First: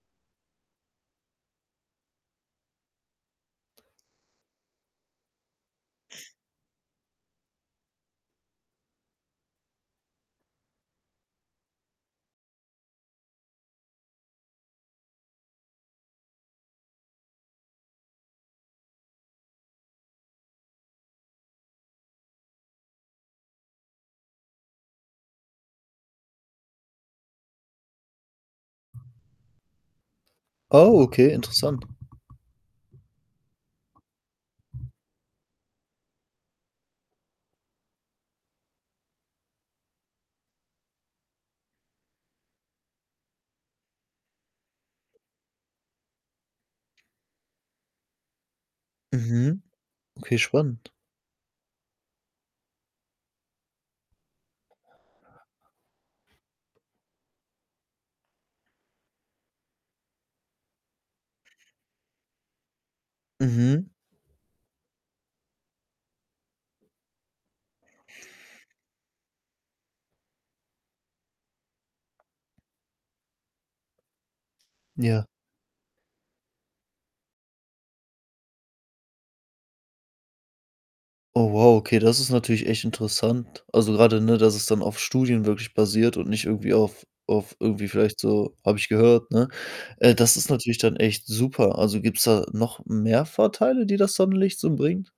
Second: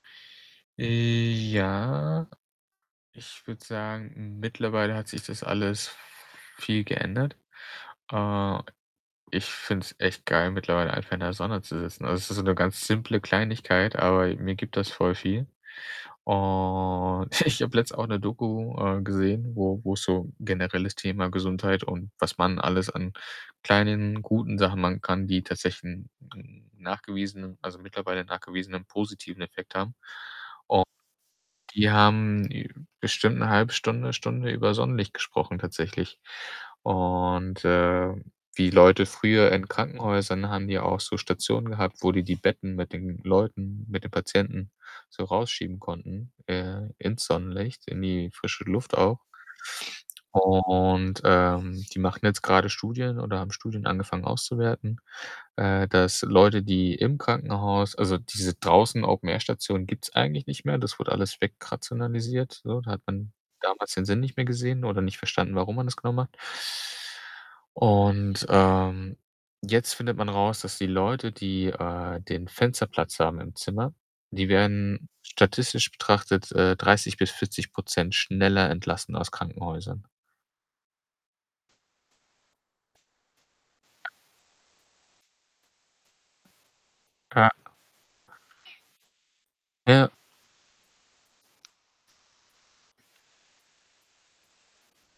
Ja, ich würde sagen, mittlerweile hat sich das alles viel geändert. Äh, ich finde es echt geil mittlerweile einfach in der Sonne zu sitzen. Also, es ist so 'ne ganz simple Kleinigkeit, aber mir gibt das voll viel. Und ich habe letztens auch 'ne Doku, äh, gesehen, wo wo es so generelles Thema Gesundheit und was man alles an kleinen, guten Sachen machen kann, die tatsächlich 'n 'n nachgewiesenen also, mittlerweile nachgewiesenen positiven Effekt haben. Und Oh, okay, interessant. die haben, äh, bestimmt 'ne 1/2 Stunde, Stunde über Sonnenlicht gesprochen tatsächlich. Und, äh, die Leute früher in Krankenhäusern haben die auch so Stationen gehabt, wo die die Betten mit den Leuten mit den Patienten so rausschieben konnten, äh, ins Sonnenlicht, in die frische Luft auch. Mhm. Okay, spannend. Und, ähm, die machen jetzt grade Studien oder haben Studien angefangen auszuwerten, äh, dass Leute, die im Krankenhaus also, diese draußen Open Air Stationen gibt's eigentlich nicht mehr. Das wurde alles wegrationalisiert, so. Da hat man Mhm. damals den Sinn nicht mehr gesehen oder nicht verstanden, warum man das genau macht. Und, ähm, jetzt findet man raus, dass die Leute, die, äh, den Fensterplatz haben im Zimmer, die werden Ja. statistisch betrachtet, äh, 30 % bis 40 % schneller entlassen aus Krankenhäusern. Oh wow, okay, das ist natürlich echt interessant. Also, grade, ne, dass es dann auf Studien wirklich basiert und nicht irgendwie auf Ja. auf irgendwie vielleicht so: „Habe ich gehört.“, ne? Ja. Äh, das ist natürlich dann echt super. Also, gibt's da noch mehr Vorteile, die das Sonnenlicht so bringt?